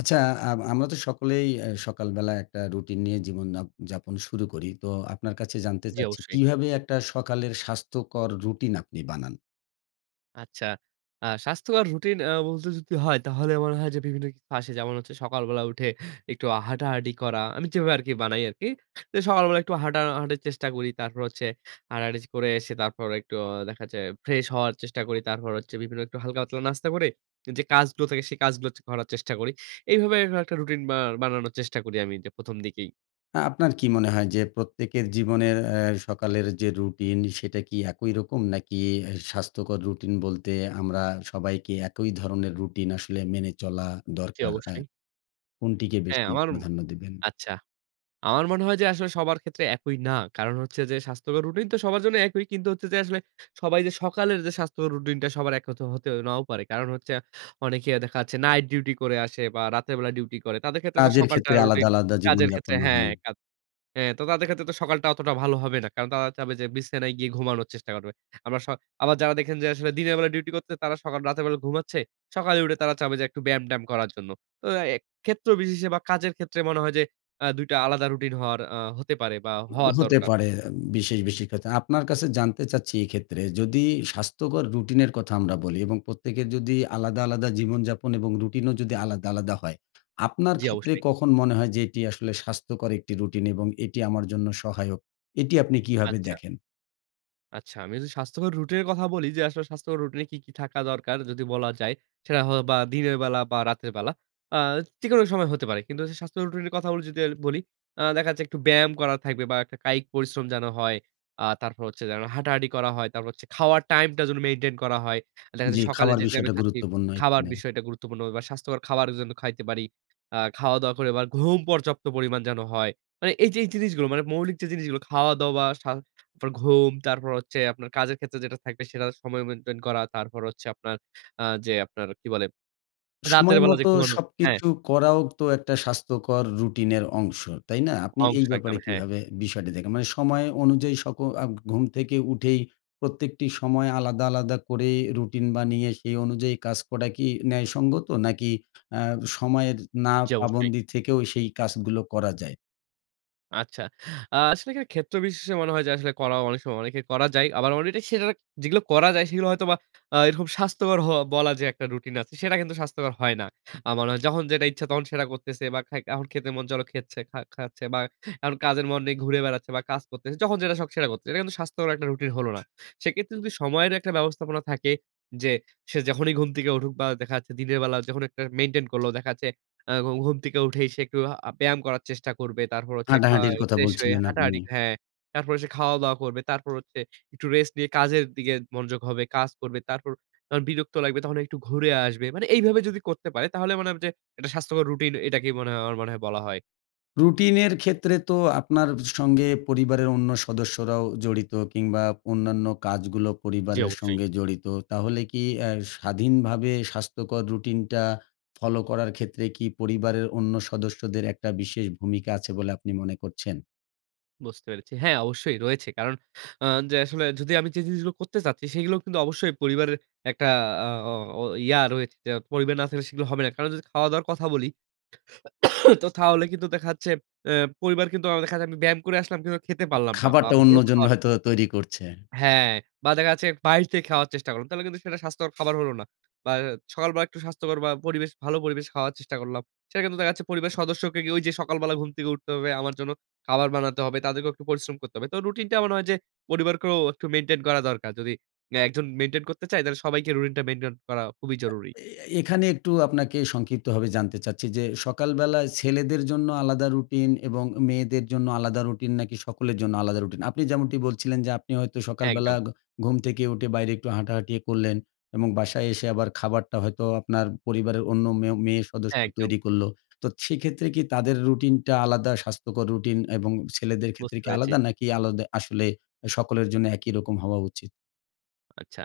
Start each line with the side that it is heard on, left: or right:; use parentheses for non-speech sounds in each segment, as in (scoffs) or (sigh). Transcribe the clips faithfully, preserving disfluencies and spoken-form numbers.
left: আচ্ছা আম আমরা তো সকলেই অ্যা সকালবেলা একটা রুটিন নিয়ে জীবন যা যাপন শুরু করি। তো আপনার কাছে জানতে
right: জি
left: চাচ্ছি
right: অবশ্যই।
left: কীভাবে একটা সকালের স্বাস্থ্যকর রুটিন আপনি বানান?
right: আচ্ছা। আ স্বাস্থ্যকর রুটিন বলতে যদি হয় তাহলে মনে হয় যে বিভিন্ন কিছু আসে। যেমন হচ্ছে সকালবেলা উঠে একটু হাঁটাহাটি করা। আমি যেভাবে আরকি বানাই আরকি। তো সকালবেলা একটু হাটাহাঁটির চেষ্টা করি। তারপর হচ্ছে হাটাহাঁটি করে এসে তারপরে একটু দেখাচ্ছে ফ্রেশ হওয়ার চেষ্টা করি। তারপর হচ্ছে বিভিন্ন একটু হালকা পাতলা নাস্তা করে, যে কাজগুলো থাকে সে কাজগুলো চ করার চেষ্টা করি। এইভাবে এইরকম একটা রুটিন বা বানানোর চেষ্টা করি আমি যে প্রথম দিকেই।
left: না আপনার কী মনে হয়? যে প্রত্যেকের জীবনের অ্যা সকালের যে রুটিন সেটা কি একই রকম? নাকি এ স্বাস্থ্যকর রুটিন বলতে আমরা সবাইকে একই ধরনের রুটিন আসলে মেনে চলা
right: জি
left: দরকার হ্যাঁ
right: অবশ্যই।
left: কোনটিকে
right: হ্যাঁ
left: বেশি
right: আমার
left: প্রাধান্য দেবেন?
right: আচ্ছা। আমার মনে হয় যে আসলে সবার ক্ষেত্রে একই না। কারণ হচ্ছে যে স্বাস্থ্যকর রুটিন তো সবার জন্য একই। কিন্তু হচ্ছে যে আসলে সবাই যে সকালের যে স্বাস্থ্যকর রুটিন টা সবার একরকম হতে নাও পারে। কারণ হচ্ছে অনেকে দেখাচ্ছে নাইট ডিউটি করে আসে বা রাতের বেলা ডিউটি করে। তাদের ক্ষেত্রে তো
left: কাজের
right: সকালটা
left: ক্ষেত্রে
right: রুটিন
left: আলাদা, আলাদা জীবন
right: কাজের ক্ষেত্রে
left: যাপন
right: হ্যাঁ
left: হয়।
right: হ্যাঁ তো তাদের ক্ষেত্রে তো সকালটা অতটা ভালো হবে না। কারণ তারা চাবে যে বিছানায় গিয়ে ঘুমানোর চেষ্টা করবে। আবার স আবার যারা দেখেন যে আসলে দিনের বেলা ডিউটি করছে তারা সকাল রাতের বেলা ঘুমাচ্ছে। সকালে উঠে তারা চাবে যে একটু ব্যায়াম-ট্যায়াম করার জন্য। তো আ এ ক্ষেত্র বিশেষে বা কাজের ক্ষেত্রে মনে হয় যে অ্যা দুই টা আলাদা রুটিন হওয়ার আ হতে পারে বা হওয়ার
left: হতে
right: দরকার।
left: পারে বিশেষ, বিশেষ ক্ষেত্রে। আপনার কাছে জানতে চাচ্ছি এক্ষেত্রে যদি স্বাস্থ্যকর রুটিনের কথা আমরা বলি এবং প্রত্যেকের যদি আলাদা, আলাদা জীবনযাপন এবং রুটিনও যদি আলাদা, আলাদা হয়, আপনার
right: জি
left: ক্ষেত্রে
right: অবশ্যই।
left: কখন মনে হয় যে এটি আসলে স্বাস্থ্যকর একটি রুটিন? এবং এটি আমার জন্য সহায়ক? এটি আপনি কীভাবে
right: আচ্ছা।
left: দেখেন?
right: আচ্ছা। আমি যদি স্বাস্থ্যকর রুটের কথা বলি যে আসলে স্বাস্থ্যকর রুটিনে কি, কি থাকা দরকার যদি বলা যায়। সেটা হয়ওবা দিনের বেলা বা রাতের বেলা। আ যে কোনো সময় হতে পারে। কিন্তু যদি স্বাস্থ্যকর রুটিন এর কথাগুল যদি আর বলি, আ দেখা যাচ্ছে একটু ব্যায়াম করা থাকবে বা একটা কায়িক পরিশ্রম যেনো হয়। আ তারপর হচ্ছে যেনো হাঁটাহাঁটি করা হয়, তারপর হচ্ছে খাওয়ার টাইম টা যেনো মেইনটেইন করা হয়। আ দেখা
left: জ্বি,
right: যাচ্ছে সকালে
left: খাবার
right: যে তাইমে
left: বিষয়টা
right: খাচ্ছি,
left: গুরুত্বপূর্ণ
right: খাবার
left: এখানে।
right: বিষয়টা গুরুত্বপূর্ণ বা স্বাস্থ্যকর খাবারও যেন খাইতে পারি। আ খাওয়া-দাওয়া করে আবার ঘুম পর্যাপ্ত পরিমাণ যেন হয়। মানে এই যে এই জিনিসগুলো মানে মৌলিক যে জিনিসগুলো খাওয়া-দাওয়া, সা পর ঘুম তারপর হচ্ছে আপনার কাজের ক্ষেত্রে যেটা থাকবে সেটার সময় মেইনটেইন করা। তারপর হচ্ছে আপনার আ যে আপনার কি বলে রাতের
left: সময়
right: বেলা যে
left: মতো
right: ঘুমানোর হ্যাঁ।
left: সবকিছু করাও তো একটা স্বাস্থ্যকর রুটিনের অংশ, তাই না? আপনি
right: অংশ
left: এই
right: একদম।
left: ব্যাপারে
right: হ্যাঁ।
left: কীভাবে বিষয়টি দেখেন? মানে সময় অনুযায়ী সক আ ঘুম থেকে উঠেই প্রত্যেকটি সময় আলাদা, আলাদা করে রুটিন বানিয়ে সেই অনুযায়ী কাজ করা কি ন্যায়সঙ্গত? নাকি আ সময়ের
right: জ্বি
left: না-পা
right: অবশ্যই।
left: বন্দি থেকেও সেই কাজগুলো করা যায়?
right: আচ্ছা। আ আসলে এখানে ক্ষেত্রবিশেষে মনে হয় যে আসলে করা অনেক সময় অনেকের করা যায়। আবার অলরেডি সেটারাক যেগুলো করা যায় সেগুলো হয়তোবা আ এরকম স্বাস্থ্যকর হওয়া বলা যে একটা রুটিন আছে, সেটা কিন্তু স্বাস্থ্যকর হয় না। আ মানা যখন যেটা ইচ্ছা তখন সেটা করতেছে বা খাই এখন খেতে মন চলো খেচ্ছে খা খাচ্ছে বা এখন কাজের মন নেই ঘুরে বেড়াচ্ছে বা কাজ করতেছে। যখন যেটা শখ সেটা করতেছে। এটা কিন্তু স্বাস্থ্যকর একটা রুটিন হলো না। সেক্ষেত্রে যদি সময়ের একটা ব্যবস্থাপনা থাকে, যে সে যখনই ঘুম থেকে উঠুক বা দেখা যাচ্ছে দিনের বেলা যখন একটা মেইনটেইন করলো। দেখা যাচ্ছে আ ঘু ঘুম থেকে উঠেই সে একটু আ ব্যায়াম করার চেষ্টা করবে। তারপর হচ্ছে
left: হাঁটাহাঁটির
right: খাই
left: কথা
right: ফ্রেশ হয়ে
left: বলছিলেন আপনি।
right: হাঁটাহাঁটি, হ্যাঁ। তারপরে সে খাওয়া-দাওয়া করবে। তারপর হচ্ছে একটু রেস্ট নিয়ে কাজের দিগে মনোযোগ হবে, কাজ করবে। তারপর যখন বিরক্ত লাগবে তখন একটু ঘুরে আসবে। মানে এইভাবে যদি করতে পারে তাহলে মনে হবে যে এটা স্বাস্থ্যকর রুটিন এটাকেই মনে হয় আমার মনে হয় বলা হয়।
left: রুটিনের ক্ষেত্রে তো আপনার স সঙ্গে পরিবারের অন্য সদস্যরাও জড়িত কিংবা অন্যান্য কাজগুলো
right: জ্বি
left: পরিবারের
right: অবশ্যই।
left: সঙ্গে জড়িত। তাহলে কি অ্যা স্বাধীনভাবে স্বাস্থ্যকর রুটিনটা ফলো করার ক্ষেত্রে কি পরিবারের অন্য সদস্যদের একটা বিশেষ ভূমিকা আছে বলে আপনি মনে করছেন?
right: বুঝতে পেরেছি। হ্যাঁ অবশ্যই রয়েছে। কারণ আ যে আসলে যদি আমি যে জিনিসগুলো করতে চাচ্ছি সেগুলোও কিন্তু অবশ্যই পরিবারের একটা আ অ ও ইয়া রয়েছে যে, পরিবার না থাকলে সেগুলো হবে না। কারণ যদি খাওয়া-দাওয়ার কথা বলি, (coughs) তো থাহলে কিন্তু দেখা যাচ্ছে অ্যা পরিবার কিন্তু অ্যা দেখা যায় আমি ব্যায়াম করে আসলাম কিন্তু খেতে
left: এ
right: পারলাম না। বা
left: খাবারটা
right: ভালো
left: অন্যজন
right: খাওয়ার
left: হয়তো তৈরি করছে।
right: হ্যাঁ। বা দেখা যাচ্ছে বাইর থেকে খাওয়ার চেষ্টা করলাম। তাহলে কিন্তু সেটা স্বাস্থ্যকর (clicks tongue) খাবার হলো না। বা অ্যা সকালবেলা একটু স্বাস্থ্যকর বা পরিবেশ ভালো পরিবেশে খাওয়ার চেষ্টা করলাম। সেটা কিন্তু দেখা যাচ্ছে পরিবার সদস্যকে গিয়ে ওই যে সকালবেলা ঘুম থেকে উঠতে হবে, আমার জন্য খাবার বানাতে হবে, তাদেরকেও একটু পরিশ্রম করতে হবে। তো রুটিন টা এমন হয় যে পরিবারকেও একটু মেইনটেইন করা দরকার। যদি অ্যা একজন মেইনটেইন করতে চায়, তাহলে সবাইকে রুটিন টা মেইনটেইন করা খুবই
left: আ
right: জরুরি।
left: এ এ এখানে একটু আপনাকে সংক্ষিপ্তভাবে জানতে চাচ্ছি যে সকালবেলা ছেলেদের জন্য আলাদা রুটিন এবং মেয়েদের জন্য আলাদা রুটিন? নাকি সকলের জন্য আলাদা রুটিন? আপনি যেমনটি বলছিলেন যে আপনি হয়তো
right: হ্যাঁ,
left: সকালবেলা
right: একদম।
left: ঘ ঘুম থেকে উঠে বাইরে একটু হাঁটাহাঁটি এ করলেন। এবং বাসায় এসে আবার খাবারটা হয়তো আপনার পরিবারের অন্য মেয়ো মেয়ে
right: হ্যাঁ,
left: সদস্য
right: একদম।
left: তৈরি করল। তো সেক্ষেত্রে কি তাদের রুটিনটা আলাদা স্বাস্থ্যকর রুটিন এবং ছেলেদের ক্ষেত্রে
right: বুঝতে
left: কি
right: পেরেছি।
left: আলাদা? নাকি আলদে আসলে আ সকলের জন্য একই রকম হওয়া উচিত?
right: আচ্ছা।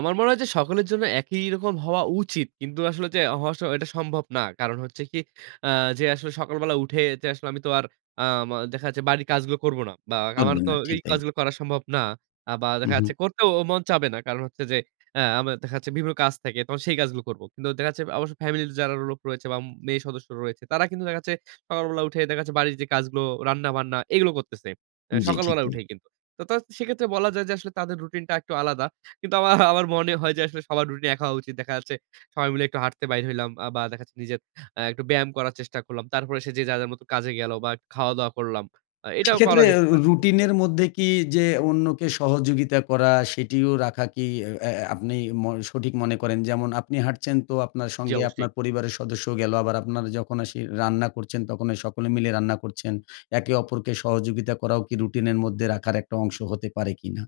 right: আমার মনে হয় যে সকলের জন্য একই রকম হওয়া উচিত। কিন্তু আসলে যে হওয়া স এটা সম্ভব না। কারণ হচ্ছে কি, আ যে আসলে সকালবেলা উঠে যে আসলে আমি তো আর আ ম দেখা যাচ্ছে বাড়ির কাজগুলো করব না। বা আমার
left: করবেন
right: তো
left: না। ঠিক
right: এই
left: তাই।
right: কাজগুলো করা সম্ভব না। আ বা
left: হু,
right: দেখা যাচ্ছে
left: হু।
right: করতেও ও মন চাবে না। কারণ হচ্ছে যে আ আমার দেখা যাচ্ছে বিভিন্ন কাজ থাকে, তখন সেই কাজগুলো করব। কিন্তু দেখা যাচ্ছে আবশ্য ফ্যামিলি তে যারা লোক রয়েছে বা ম মেয়ে সদস্য রয়েছে। তারা কিন্তু দেখা যাচ্ছে সকালবেলা উঠে দেখা যাচ্ছে বাড়ির যে কাজগুলো, রান্না-বান্না এগুলো করতেছে অ্যা
left: উম জ্বি, ঠিক
right: সকালবেলা
left: তাই।
right: উঠেই কিন্তু। তা তা সেক্ষেত্রে বলা যায় যে আসলে তাদের রুটিনটা একটু আলাদা। কিন্তু আমা আমার মনে হয় যে আসলে সবার রুটিন একা হওয়া উচিত। দেখা যাচ্ছে সবাই মিলে একটু হাঁটতে বাইর হইলাম। আ বা দেখাচ্ছে নিজের আ একটু ব্যায়াম করার চেষ্টা করলাম। তারপরে এসে যে যার, যার মতো কাজে গেলো বা খাওয়াদাওয়া করলাম। আ এটাও করা
left: সেক্ষেত্রে
right: যেতে
left: রু
right: পারে।
left: রুটিনের মধ্যে কি যে অন্যকে সহযোগিতা করা সেটিও রাখা কি এ অ্যা অ্যা আপনি ম সঠিক মনে করেন? যেমন আপনি হাঁটছেন তো আপনার
right: জ্বি,
left: সঙ্গে
right: অবশ্যই।
left: আপনার পরিবারের সদস্যও গেলো। আবার আপনার যখন এসে রান্না করছেন তখনে সকলে মিলে রান্না করছেন। একে অপরকে সহযোগিতা করাও কি রুটিনের মধ্যে রাখার একটা অংশ হতে পারে কি না?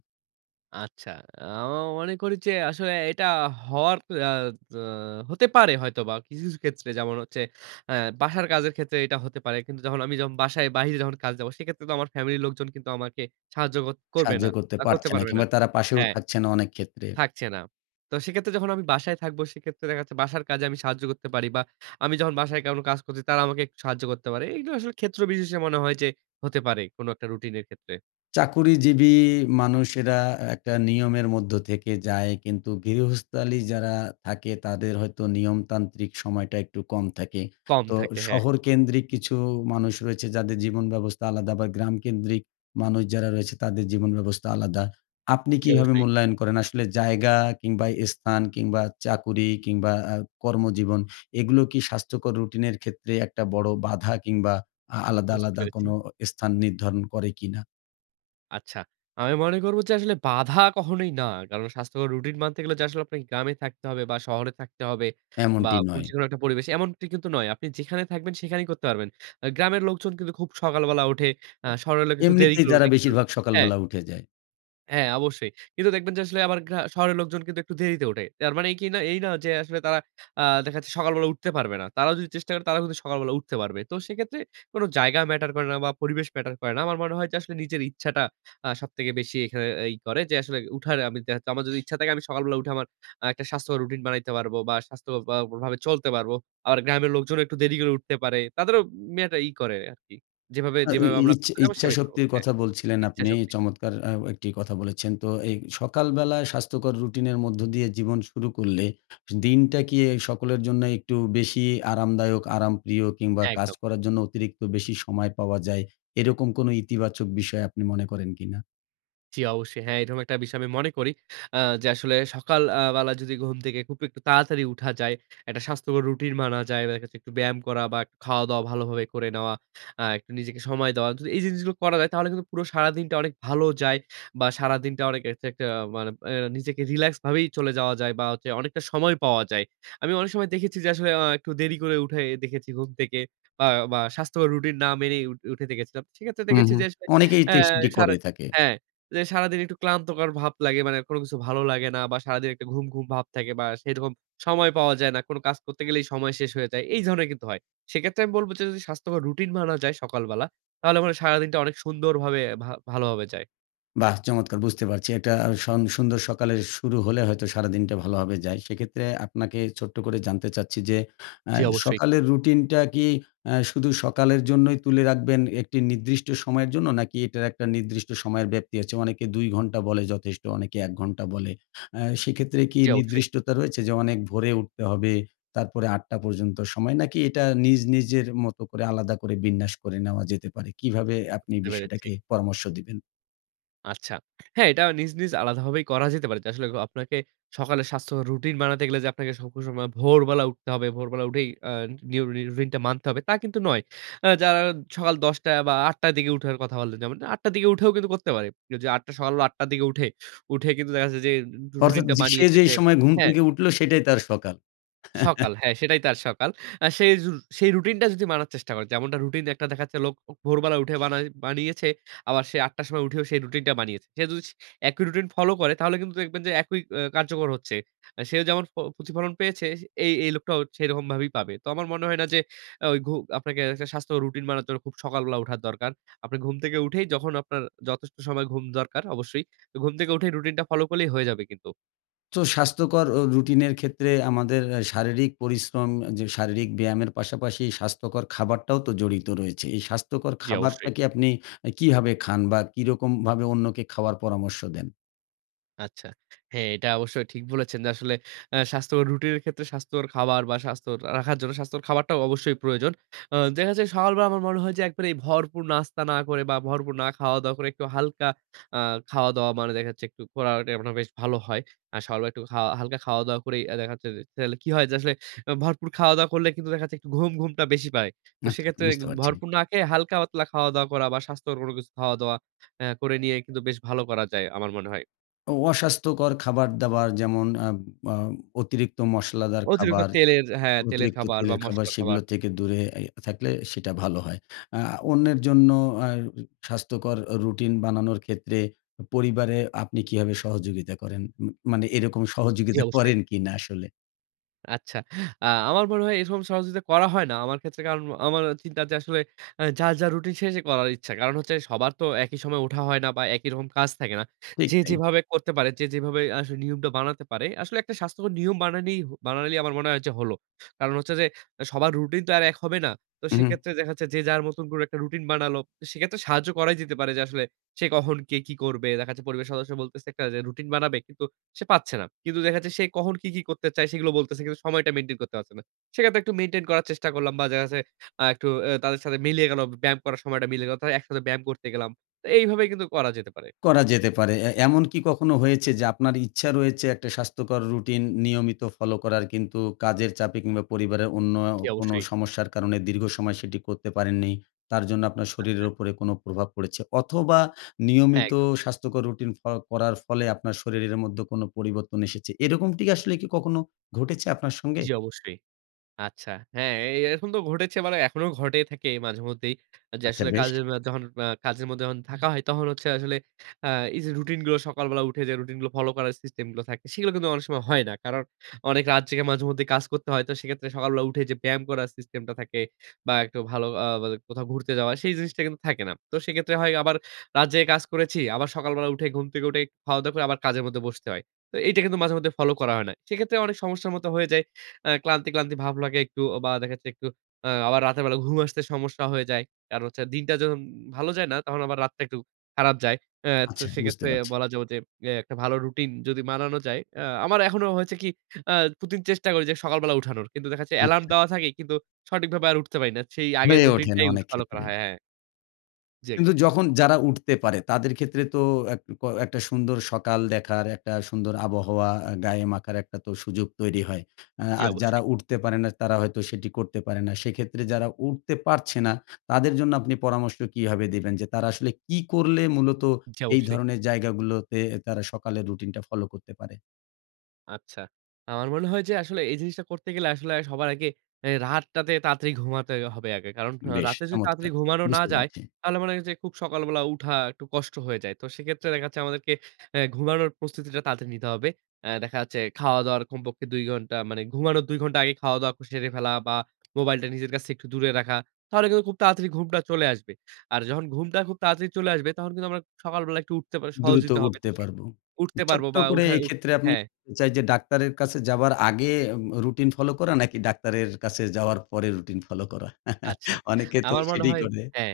right: আচ্ছা। আমা মনে করি যে আসলে এটা হওয়ার আ দো হতে পারে হয়তোবা কিছু, কিছু ক্ষেত্রে। যেমন হচ্ছে অ্যা বাসার কাজের ক্ষেত্রে এইটা হতে পারে। কিন্তু যখন আমি যখন বাসায় বাহিরে যখন কাজে যাবো, সেক্ষেত্রে তো আমার ফ্যামিলির লোকজন কিন্তু আমাকে সাহায্য কর করবে
left: সাহায্য
right: না
left: করতে
right: বা করতে
left: পারছে না
right: পারবে না
left: কিংবা তারা পাশেও
right: হ্যাঁ।
left: থাকছে না অনেক ক্ষেত্রে।
right: থাকছে না। তো সেক্ষেত্রে যখন আমি বাসায় থাকব সেক্ষেত্রে দেখা যাচ্ছে বাসার কাজে আমি সাহায্য করতে পারি। বা আমি যখন বাসায় কাওনো কাজ করছি তারা আমাকে একটু সাহায্য করতে পারে। এইগুলো আসলে ক্ষেত্র বিশেষে মনে হয় যে হতে পারে। কোন একটা রুটিনের ক্ষেত্রে।
left: চাকুরিজীবী মানুষেরা একটা নিয়মের মধ্য থেকে যায়। কিন্তু গৃহস্থালি যারা থাকে, তাদের হয়তো নিয়মতান্ত্রিক সময়টা একটু কম থাকে।
right: কম
left: তো
right: থাকে। হ্যাঁ।
left: শহরকেন্দ্রিক কিছু মানুষ রয়েছে যাদের জীবনব্যবস্থা আলাদা আবার গ্রাম কেন্দ্রিক মানুষ যারা রয়েছে তাদের জীবনব্যবস্থা আলাদা। আপনি
right: জ্বি
left: কীভাবে
right: অবশ্যই।
left: মূল্যায়ন করেন আসলে জায়গা কিংবা স্থান কিংবা চাকুরি কিংবা আ কর্মজীবন, এগুলো কি স্বাস্থ্যকর রুটিনের ক্ষেত্রে একটা বড় বাধা কিংবা আ আলাদা,
right: বুঝতে
left: আলাদা
right: পেরেছি।
left: কোনো ও স্থান নির্ধারণ করে কি না?
right: আচ্ছা। আমি মনে করব যে আসলে বাধা কখনোই না। কারণ স্বাস্থ্যকর রুটিন মানতে গেলে যে আসলে আপনাকে গ্রামে থাকতে হবে বা শহরে থাকতে হবে বা
left: এমনটি
right: কোন
left: নয়।
right: যেকোনো একটা পরিবেশে এমনটি কিন্তু নয়। আপনি যেখানে থাকবেন সেখানেই করতে পারবেন। আ গ্রামের লোকজন কিন্তু খুব সকালবেলা উঠে, আ শহরের লোক একটু দেরি
left: এমনিতেই
right: করে
left: তারা
right: উঠে কিন্তু
left: বেশিরভাগ
right: হ্যাঁ।
left: সকালবেলা উঠে যায়।
right: হ্যাঁ আবশ্যই কিন্তু দেখবেন যে আসলে আবার গ্রা শহরের লোকজন কিন্তু একটু দেরিতে উঠে। তার মানেই কি না এই না যে আসলে তারা আ দেখা যাচ্ছে সকালবেলা উঠতে পারবে না। তারাও যদি চেষ্টা করে তারাও কিন্তু সকালবেলা উঠতে পারবে। তো সেক্ষেত্রে কোন জায়গা ম্যাটার করে না বা পরিবেশ ম্যাটার করে না। আমার মনে হয় যে আসলে নিজের ইচ্ছাটা আ সবথেকে বেশি এইখানে আ ই করে। যে আসলে উঠার আমি দেহা যাচ্ছে আমার যদি ইচ্ছা থাকে আমি সকালবেলা উঠে আমার আ একটা স্বাস্থ্যকর রুটিন বানাইতে পারব বা স্বাস্থ্য অ্যা কর ভাবে চলতে পারব। আর গ্রামের লোকজনও একটু দেরি করে উঠতে পারে। তাদেরও উম মেটা ই করে আরকি। যেভাবে,
left: আ ওই
right: যেভাবে আমরা
left: ইছ
right: করতে
left: ইচ্ছা
right: চাবো সেভাবেই করব।
left: ইচ্ছাশক্তির
right: হ্যাঁ
left: কথা বলছিলেন
right: ইচ্ছা
left: আপনি।
right: শক্তি।
left: চমৎকার আ ও একটি কথা বলেছেন! তো এই সকালবেলায় স্বাস্থ্যকর রুটিনের মধ্য দিয়ে জীবন শুরু করলে, দিনটা কি এই সকলের জন্যই একটু বেশি আরামদায়ক, আরামপ্রিয় কিংবা কাজ
right: একদম।
left: করার জন্য অতিরিক্ত বেশি সময় পাওয়া যায়, এরকম কোনো ইতিবাচক বিষয় আপনি মনে করেন কি না?
right: জ্বি অবশ্যই। হ্যাঁ, এরকম একটা বিষয় আমি মনে করি আ যে আসলে সকাল আ বেলা যদি ঘুম থেকে খুব একটু তাড়াতাড়ি উঠা যায়, একটা স্বাস্থ্যকর রুটিন মানা যায়। বা দেখা যাচ্ছে একটু ব্যায়াম করা বা খাওয়া-দাওয়া ভালোভাবে করে নেওয়া, আ একটু নিজেকে সময় দেওয়া। যদি এই জিনিসগুলো করা যায় তাহলে কিন্তু পুরো সারাদিনটা অনেক ভালো যায়। বা সারাদিনটা অনেক এরচে একটা মানে আ নিজেকে রিল্যাক্স ভাবেই চলে যাওয়া যায়। বা হচ্ছে অনেকটা সময় পাওয়া যায়। আমি অনেক সময় দেখেছি যে আসলে আ একটু দেরি করে উঠে দেখেছি ঘুম থেকে আ বা স্বাস্থ্যকর রুটিন না মেনেই উঠ উঠে দেখেছিলাম। সেক্ষেত্রে
left: হু,
right: দেখেছি
left: হু।
right: যে আসলে
left: অনেকে এই
right: অ্যা
left: তেস্টাটি
right: সারা
left: করে থাকে।
right: হ্যাঁ। যে সারাদিন একটু ক্লান্তকর ভাব লাগে মানে কোন কিছু ভালো লাগে না। বা সারাদিন একটা ঘুম, ঘুম ভাব থাকে বা সেরকম সময় পাওয়া যায় না। কোন কাজ করতে গেলেই সময় শেষ হয়ে যায়, এই ধরনের কিন্তু হয়। সেক্ষেত্রে আমি বলব যে যদি স্বাস্থ্যকর রুটিন মানা যায় সকালবেলা, তাহলে মনে হয় সারাদিনটা অনেক সুন্দরভাবে ভা ভালোভাবে যায়।
left: বাহ! চমৎকার! বুঝতে পারছি। একটা আ সং সুন্দর সকালের শুরু হলে হয়তো সারাদিনটা ভালোভাবে যায়। সেক্ষেত্রে আপনাকে ছোট্ট করে জানতে চাচ্ছি যে অ্যা
right: জ্বি অবশ্যই।
left: সকালের রুটিনটা কি অ্যা শুধু সকালের জন্যই তুলে রাখবেন একটি নির্দিষ্ট সময়ের জন্য? নাকি এটার একটা নির্দিষ্ট সময়ের ব্যাপ্তি আছে? অনেকে দুই ঘন্টা বলে যথেষ্ট, অনেকে এক ঘন্টা বলে। অ্যা সেক্ষেত্রে কি
right: জ্বি অবশ্যই।
left: নির্দিষ্টতা রয়েছে? যে অনেক ভোরে উঠতে হবে, তারপরে আট টা পর্যন্ত সময়। নাকি এটা নিজ নিজের মতো করে আলাদা করে বিন্যাস করে নেওয়া যেতে পারে? কীভাবে আপনি
right: বুঝতে পেরেছি।
left: বিষয়টাকে পরামর্শ দিবেন?
right: আচ্ছা। হ্যাঁ এটা নিজ, নিজ আলাদাভাবেই করা যেতে পারে। তো আসলে অ আপনাকে সকালে স্বাস্থ্য রুটিন বানাতে গেলে যে আপনাকে সব সময় ভোরবেলা উঠতে হবে, ভোরবেলা উঠেই আ নিয়ম রু রুইন টা মানতে হবে, তা কিন্তু নয়। আ যারা সকাল দশ টায় বা আট টার দিকে উঠার কথা বলে। যেমন আট টার দিকে উঠেও কিন্তু করতে পারে। যদি আট টা সকাল বেলা আটটার দিকে উঠে, উঠে কিন্তু দেখা যাচ্ছে যে উম রু
left: অর্থাৎ
right: রুটিন টা
left: যে সেই
right: বানিয়েছে
left: যে
right: যে
left: সময় ঘুম
right: হ্যাঁ।
left: থেকে উঠল সেটাই তার সকাল।
right: সকাল।
left: (chuckles)
right: হ্যাঁ সেটাই তার সকাল। আ সেই রু সেই রুটিনটা যদি মানার চেষ্টা করে। যেমনটা রুটিন একটা দেখাচ্ছে লোক ও ভোরবেলা উঠে বানাই বানিয়েছে। আবার সে আট টার সময় উঠেও সেই রুটিনটা বানিয়েছে। সে যদি স একই রুটিন ফলো করে, তাহলে কিন্তু দেখবেন যে একই এ কার্যকর হচ্ছে। অ্যা সেও যেমন ফ প্রতিফলন পেয়েছে সে এ এই লোকটাও সেরকমভাবেই পাবে। তো আমার মনে হয় না যে আ ওই ঘু আপনাকে একটা স্বাস্থ্যকর রুটিন বানার জন্য খুব সকালবেলা উঠার দরকার। আপনি ঘুম থেকে উঠেই যখন আপনার যথেষ্ট সময় ঘুম দরকার অবশ্যই। তো ঘুম থেকে উঠেই রুটিনটা ফলো করলেই হয়ে যাবে কিন্তু।
left: তো স্বাস্থ্যকর ও রুটিনের ক্ষেত্রে আমাদের অ্যা শারীরিক পরিশ্রম যে শারীরিক ব্যায়ামের পাশাপাশি স্বাস্থ্যকর খাবারটাও তো জড়িত রয়েছে। এই স্বাস্থ্যকর
right: জ্বি অবশ্যই।
left: খাবারটাকে আপনি আ কীভাবে খান বা কিরকমভাবে অন্যকে খাওয়ার পরামর্শ দেন?
right: আচ্ছা। হ্যাঁ এটা অবশ্যই ঠিক বলেছেন যে আসলে অ্যা স্বাস্থ্যকর রুটিনের ক্ষেত্রে স্বাস্থ্যকর খাবার বা স্বাস্থ্য র রাখার জন্য স্বাস্থ্যকর খাবারটাও অবশ্যই প্রয়োজন। আ দেখা যায় সকাল বেলা আমার মনে হয় যে একবারে এই ভরপুর নাস্তা না করে বা ভরপুর না খাওয় দাওয়া করে একটু হালকা আ খাওয়া-দাওয়া মানে দেখা যাচ্ছে একটু (unintelligible) মানে বেশ ভালো হয়। আর সকাল বেলা একটু খাওয়া হালকা খাওয়া-দাওয়া করেই আ দেখা যাচ্ছে যে তাইলে কি হয় যে আসলে অ্যা ভরপুর খাওয়া-দাওয়া করলে কিন্তু দেখা যাচ্ছে একটু ঘুম, ঘুমটা বেশি পায়। তো
left: আচ্ছা
right: সেক্ষেত্রে গ
left: বুঝতে পারছি।
right: ভরপুর না খেয়ে হালকা-পাতলা খাওয়া দাওয়া করা বা স্বাস্থ্যকর কোন কিছু খাওয়া-দাওয়া অ্যা করে নিয়েই কিন্তু বেশ ভালো করা যায় আমার মনে হয়।
left: অ অস্বাস্থ্যকর খাবারদাবার যেমন আ আ অতিরিক্ত মশলাদার
right: অতিরিক্ত
left: খাবার,
right: তেলের হ্যাঁ তেলের
left: অতিরিক্ত
right: খাবার বা
left: তেলের খাবার
right: মসলার খাবার।
left: সেগুলো থেকে দূরে এ থাকলে সেটা ভালো হয়। আ অন্যের জন্য অ্যা স্বাস্থ্যকর রুটিন বানানোর ক্ষেত্রে পরিবারে আপনি কীভাবে সহযোগিতা করেন? ম মানে এরকম
right: জ্বি
left: সহযোগিতা
right: অবশ্যই।
left: করেন কিনা আসলে?
right: আচ্ছা। আ আমার মনে হয় এরকম সহযোগিতা করা হয় না। আমার ক্ষেত্রে কারন আমার চিন্তার যে আসলে অ্যা যার, যার রুটিন সে, সে করার ইচ্ছা। কারণ হচ্ছে সবার তো একই সময় ওঠা হয় না বা একই রকম কাজ থাকে না।
left: ঠিক
right: যে
left: তাই।
right: যেভাবে করতে পারে, যে যেভাবে আসলে নিয়মটা বানাতে পারে। আসলে একটা স্বাস্থ্যকর নিয়ম বানানেই হ বানাইলেই আমার মনে হয় যে হলো। কারণ হচ্ছে যে অ্যা সবার রুটিন তো আর এক হবে না। তো
left: উহু।
right: সেক্ষেত্রে দেখা যাচ্ছে যে যার মতন করে একটা রুটিন বানালো। তো সেক্ষেত্রে সাহায্য করাই যেতে পারে। যে আসলে সে কখন কে কি করবে? দেখা যাচ্ছে পরিবারের সদস্য বলতেছে একটা যে রুটিন বানাবে, কিন্তু সে পাচ্ছে না। কিন্তু দেখা যাচ্ছে সে কখন কী, কী করতে চায় সেগুলো বলতেছে। কিন্তু সময়টা মেইনটেইন করতে পারছে না। সেক্ষেত্রে একটু মেইনটেইন করার চেষ্টা করলাম বা দেখা যাচ্ছে আ একটু অ্যা তাদের সাথে মিলিয়ে গেলো, ব ব্যায়াম করার সময়টা মিলে গেল। তা একসাথে ব্যায়াম করতে গেলাম। তো এইভাবেই কিন্তু করা যেতে পারে।
left: করা যেতে পারে। এ এমন কি কখনো হয়েছে যে আপনার ইচ্ছা রয়েছে একটা স্বাস্থ্যকর রুটিন নিয়মিত ফলো করার কিন্তু কাজের চাপে কিংবা পরিবারের অন্য
right: জ্বি
left: কোনো
right: অবশ্যই।
left: সমস্যার কারণে দীর্ঘ সময় সেটি করতে পারেননি? তার জন্য আপনার শরীরের
right: আচ্ছা।
left: উপরে কোনো প্রভাব পড়েছে? অথবা
right: হ্যাঁ
left: নিয়মিত
right: একদম।
left: স্বাস্থ্যকর রুটিন ক করার ফলে আপনার শরীরের মধ্যে কোনো পরিবর্তন এসেছে? এরকমটি আসলে কি কখনো ঘটেছে আপনার সঙ্গে?
right: জ্বি অবশ্যই। আচ্ছা। হ্যাঁ এ এরকম তো ঘটেছে মানে এখনো ঘটেই থাকে মাঝেমধ্যেই। আ যে
left: আচ্ছা
right: আসলে
left: বেশ।
right: কাজের অ্যা যখন আ কাজের মধ্যে যন থাকা হয়, তহন হচ্ছে আসলে আ এই যে রুটিন গুলো সকালবেলা উঠে যে রুটিন গুলো ফলো করার সিস্টেম গুলো থাকে। সেগুলো কিন্তু অনেক সময় হয় না। কারণ অনেক রাত জেগে মাঝেমধ্যেই কাজ করতে হয়। তো সেক্ষেত্রে সকালবেলা উঠে যে ব্যায়াম করার সিস্টেম টা থাকে, বা একটু ভালো আ বা কোথাও ঘুরতে যাওয়া, সেই জিনিসটা কিন্তু থাকে না। তো সেক্ষেত্রে হয় আবার রাত জেগে কাজ করেছি। আবার সকালবেলা উঠেই ঘুম থেকে উঠেই, খাওয়া-দাওয়া করে আবার কাজের মধ্যে বসতে হয়। তো এইটা কিন্তু মাঝে-মধ্যে ফলো করা হয় না। সেক্ষেত্রে অনেক সমস্যার মত হয়ে যায়। অ্যা ক্লান্তি, ক্লান্তি ভাব লাগে একটু। অ বা দেখা একটু আ আবার রাতের বেলা ঘুম আসতে সমস্যা হয়ে যায়। কারণ হচ্ছে দিনটা যখন ভালো যায় না, তখন আবার রাতটা একটু খারাপ যায়। অ্যা তো
left: আচ্ছা বুঝতে
right: সেক্ষেত্রে
left: পারছি।
right: বলা যাবে যে অ্যা একটা ভালো রুটিন যদি মানানো যায়। আ আমার এখনো হয়েছে কি আ প্রতিদিন চেষ্টা করি যে সকালবেলা উঠানোর। কিন্তু দেখা যাচ্ছে এলার্ম
left: আচ্ছা।
right: দেওয়া থাকে কিন্তু সঠিকভাবে আর উঠতে পারি না। সেই আগের
left: হয়ে
right: রুটিন
left: ওঠে না
right: টাই উঠ
left: অনেক
right: ফলো করা
left: ক্ষেত্রে।
right: হয় হ্যাঁ, হ্যাঁ। জ্বি একদম। জ্বি
left: কিন্তু
right: একদম।
left: যখন যারা উঠতে পারে তাদের ক্ষেত্রে তো এক ক একটা সুন্দর সকাল দেখার একটা সুন্দর আবহাওয়া এ গায়ে মাখার একটাতো সুযোগ তৈরি হয়। আ
right: জ্বি
left: আর যারা
right: অবশ্যই।
left: উঠতে পারে না তারা হয়তো সেটি করতে পারে না। সেক্ষেত্রে যারা উঠতে পারছে না তাদের জন্য আপনি পরামর্শ কীভাবে দিবেন? যে তারা আসলে কী করলে মূলত
right: জ্বি
left: এই
right: অবশ্যই।
left: ধরনের জায়গাগুলোতে তারা সকালের রুটিনটা ফলো করতে পারে?
right: আচ্ছা। আমার মনে হয় যে আসলে এই জিনিসটা করতে গেলে আসলে আ সবার আগে এ রাতটাতে তাড়াতাড়ি ঘুমাতে হবে আগে। কারণ আ
left: বেশ
right: রাতে যদি
left: চমৎকার!
right: তাড়াতাড়ি ঘুমানো না
left: বুঝতে
right: যায়
left: পারছি।
right: তাহলে মনে করেন যে খুব সকালবেলা উঠা একটু কষ্ট হয়ে যায়। তো সেক্ষেত্রে দেখা যাচ্ছে আমাদেরকে অ্যা ঘুমানোর প্রস্তুতিটা তাড়াতাড়ি নিতে হবে। অ্যা দেখা যাচ্ছে খাওয়া-দাওয়ার কমপক্ষে দুই ঘন্টা মানে ঘুমানোর দুই ঘন্টা আগে খাওয়া-দাওয়া ক সেরে ফেলা বা মোবাইলটা নিজের কাছ একটু দূরে রাখা। তাহলে কিন্তু খুব তাড়াতাড়ি ঘুমটা চলে আসবে। আর যখন ঘুমটা খুব তাড়াতাড়ি চলে আসবে তখন কিন্তু আমরা সকালবেলা একটু উঠতে বা সহজই
left: দ্রুত
right: তো হবে। তো
left: উঠতে
right: সে
left: পারব।
right: উঠতে পারব
left: ছোট্ট
right: বা
left: করে
right: উঠা উঠ
left: এক্ষেত্রে আপনি
right: হ্যাঁ।
left: (unintelligible) চাই যে ডাক্তারের কাছে যাবার আগে উম রুটিন ফলো করা নাকি ডাক্তারের কাছে যাওয়ার পরে রুটিন ফলো করা? (chuckles)
right: আচ্ছা।
left: অনেকে তো
right: আমার মনে
left: সেটাই
right: হয়
left: করে।
right: হ্যাঁ।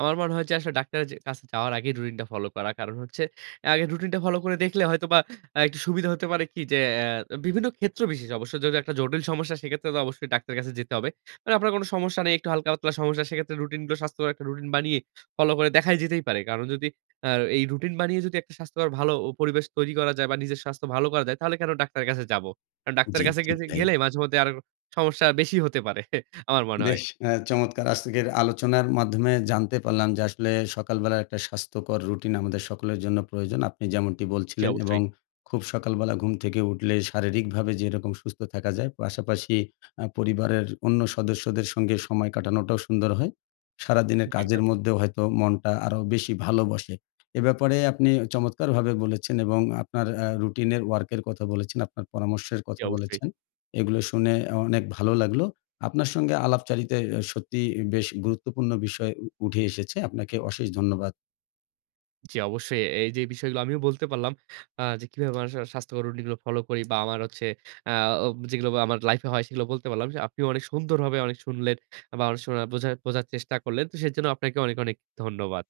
right: আমার মনে হয় যে আসলে ডাক্তারের যে কাছে যাওয়ার আগেই রুটিন টা ফলো করা। কারণ হচ্ছে আ আগে রুটিন টা ফলো করে দেখলে হয়তোবা আ একটু সুবিধা হতে পারে কি যে অ্যা বিভিন্ন ক্ষেত্র বিশেষে অবশ্য। যদি একটা জটিল সমস্যা সেক্ষেত্রে তো অবশ্যই ডাক্তারের কাছে যেতে হবে। মানে আপনার কোন সমস্যা নেই, একটু হালকা-পাতলা সমস্যা। সেক্ষেত্রে রুটিনগুলো স্বাস্থ্যকর একটা রুটিন বানিয়ে ফলো করে দেখাই যেতেই পারে। কারণ যদি অ্যা এই রুটিন বানিয়ে যদি একটা স্বাস্থ্যকর ভালো ও পরিবেশ তৈরি করা যায় বা নিজের স্বাস্থ্য ভালো করা যায়, তাহলে কেন ডাক্তারের কাছে যাবো? কারণ ডাক্তারের
left: জি।
right: কাছে
left: ঠিক
right: গেছে
left: তাই।
right: গেলে মাঝেমধ্যে আরো সমস্যা বেশি হতে পারে। (scoffs) আমার মনে হয়।
left: বেশ আ চমৎকার! আজতেকের আলোচনার মাধ্যমে জানতে পারলাম যে আসলে সকালবেলার একটা স্বাস্থ্যকর রুটিন আমাদের সকলের জন্য প্রয়োজন আপনি যেমনটি
right: জি
left: বলছিলেন। এবং
right: অবশ্যই।
left: খুব সকালবেলা ঘুম থেকে উঠলে শারীরিকভাবে যেরকম সুস্থ থাকা যায় পাশাপাশি আ পরিবারের অন্য সদস্যদের সঙ্গে সময় কাটানোটাও সুন্দর হয়। সারা দিনের
right: জি। (unintelligible)
left: কাজের মধ্যেও হয়তো মনটা আরো বেশি ভালোবাসে। এ ব্যাপারে আপনি চমৎকারভাবে বলেছেন এবং আপনার আ রুটিন এর ওয়ার্কের এর কথা বলেছেন, আপনার পরামর্শের
right: জি
left: কথা
right: অবশ্যই।
left: বলেছেন। এগুলো শুনে আ অনেক ভালো লাগলো। আপনার সঙ্গে আলাপচারিতায় আ সত্যিই বেশ গুরুত্বপূর্ণ বিষয় উ উঠে এসেছে। আপনাকে অশেষ ধন্যবাদ।
right: জি অবশ্যই। এ এই যেই বিষয়গুলো আমিও বলতে পারলাম আ যে কিভাবে মানুষের আ স্বাস্থ্যকর রুটিন গুলো ফলো করি বা আমার হচ্ছে আ ও যেগুলো আবার আমার লাইফে হয় সেগুলো বলতে পারলাম। সে আপনিও অনেক সুন্দরভাবে অনেক শুনলেন আ বা অনেক শোনা বোঝা বোঝার চেষ্টা করলেন। তো সেজন্য আপনাকে অনেক, অনেক ধন্যবাদ।